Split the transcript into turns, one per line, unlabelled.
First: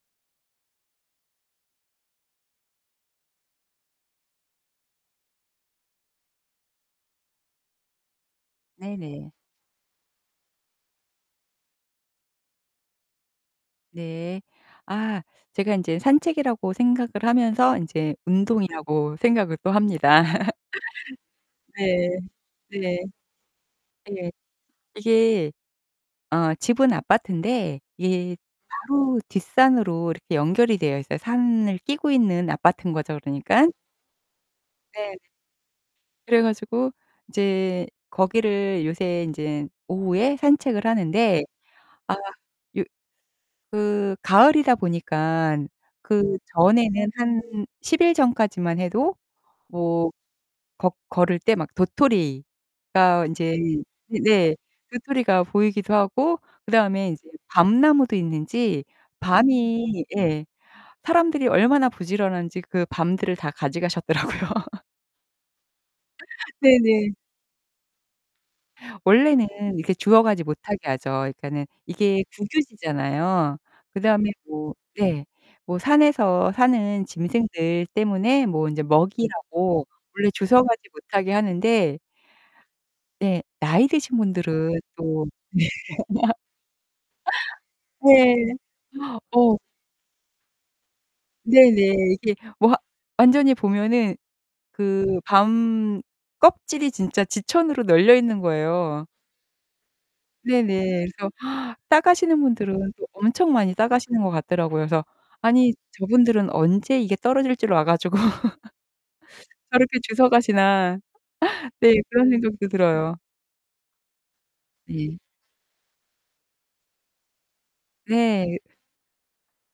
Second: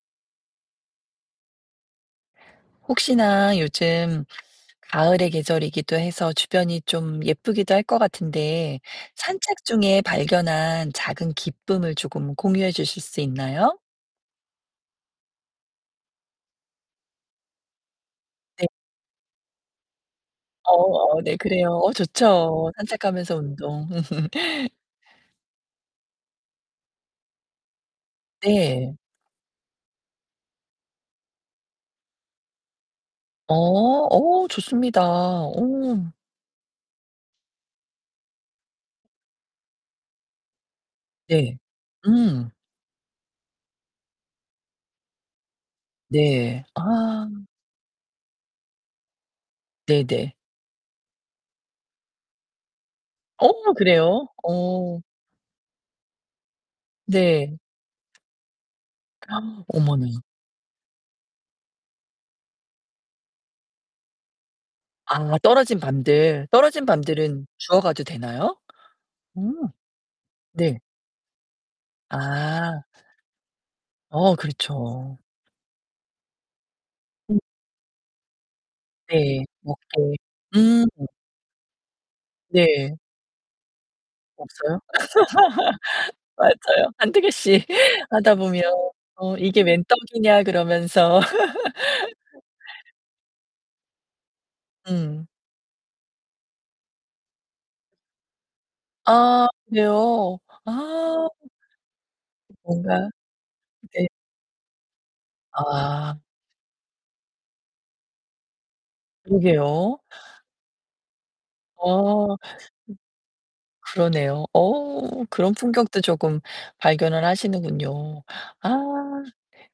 혹시나 요즘 가을의 계절이기도 해서 주변이 좀 예쁘기도 할 것 같은데
네네.
산책 중에 발견한 작은 기쁨을 쪼금 공유해 주실 수 있나요?
네. 아 제가 인제 산책이라고 생각을 하면서 인제
네.
운동이라고 생각을 또 합니다.
어 네 그래요. 어
네.
좋죠.
네.
산책하면서 운동.
예. 이게 어 집은 아파트인데 예
네.
바로 뒷산으로 이렇게 연결이 되어 있어요. 산을 끼고 있는 아파트인 거죠 그러니깐.
어 오 좋습니다.
네.
오.
그래 가지고 이제 거기를 요새 인제 오후에 산책을 하는데
네.
아
음.
요 그 가을이다 보니까 그
네.
전에는
아.
한 10 일 전까지만 해도 뭐
네네.
거 걸을 때 막 도토리가 인제
어 그래요?
네네.
어.
도토리가 보이기도 하고 그다음에 인제
네.
밤나무도 있는지 밤이
어머나.
예 사람들이 얼마나 부지런한지 그 밤들을 다 가져가셨더라고요.
아, 떨어진 밤들. 떨어진
네네.
밤들은 주어가도 되나요?
원래는
음.
이렇게 주워가지 못하게
네.
하죠. 그니까는 이게
아.
국유지잖아요. 그다음에
어
뭐
그렇죠.
네. 뭐 산에서 사는
음.
짐승들 때문에 뭐 인제
네
먹이라고
먹게.
원래 주워가지
음.
못하게 하는데
네.
네. 나이 드신
없어요?
분들은 또
맞아요. 한두 개씩 하다
네.
보면 '어
어.
이게 웬 떡이냐.' 그러면서.
네네. 이게 뭐 완전히 보면은 그
음.
밤 껍질이 진짜 지천으로 널려 있는 거예요.
아, 그래요?
네네.
아.
그래서 따가시는 분들은 또
뭔가
엄청 많이
네.
따가시는 것 같더라고요. 그래서 '아니
아.
저분들은 언제 이게 떨어질 줄 와 가지고.
그러게요.
저렇게 주워 가시나?' 네, 그런
어.
생각도 들어요.
[unintelligible] 그러네요.
네.
어 그런 품격도 쪼금 발견을 하시는군요.
네.
아.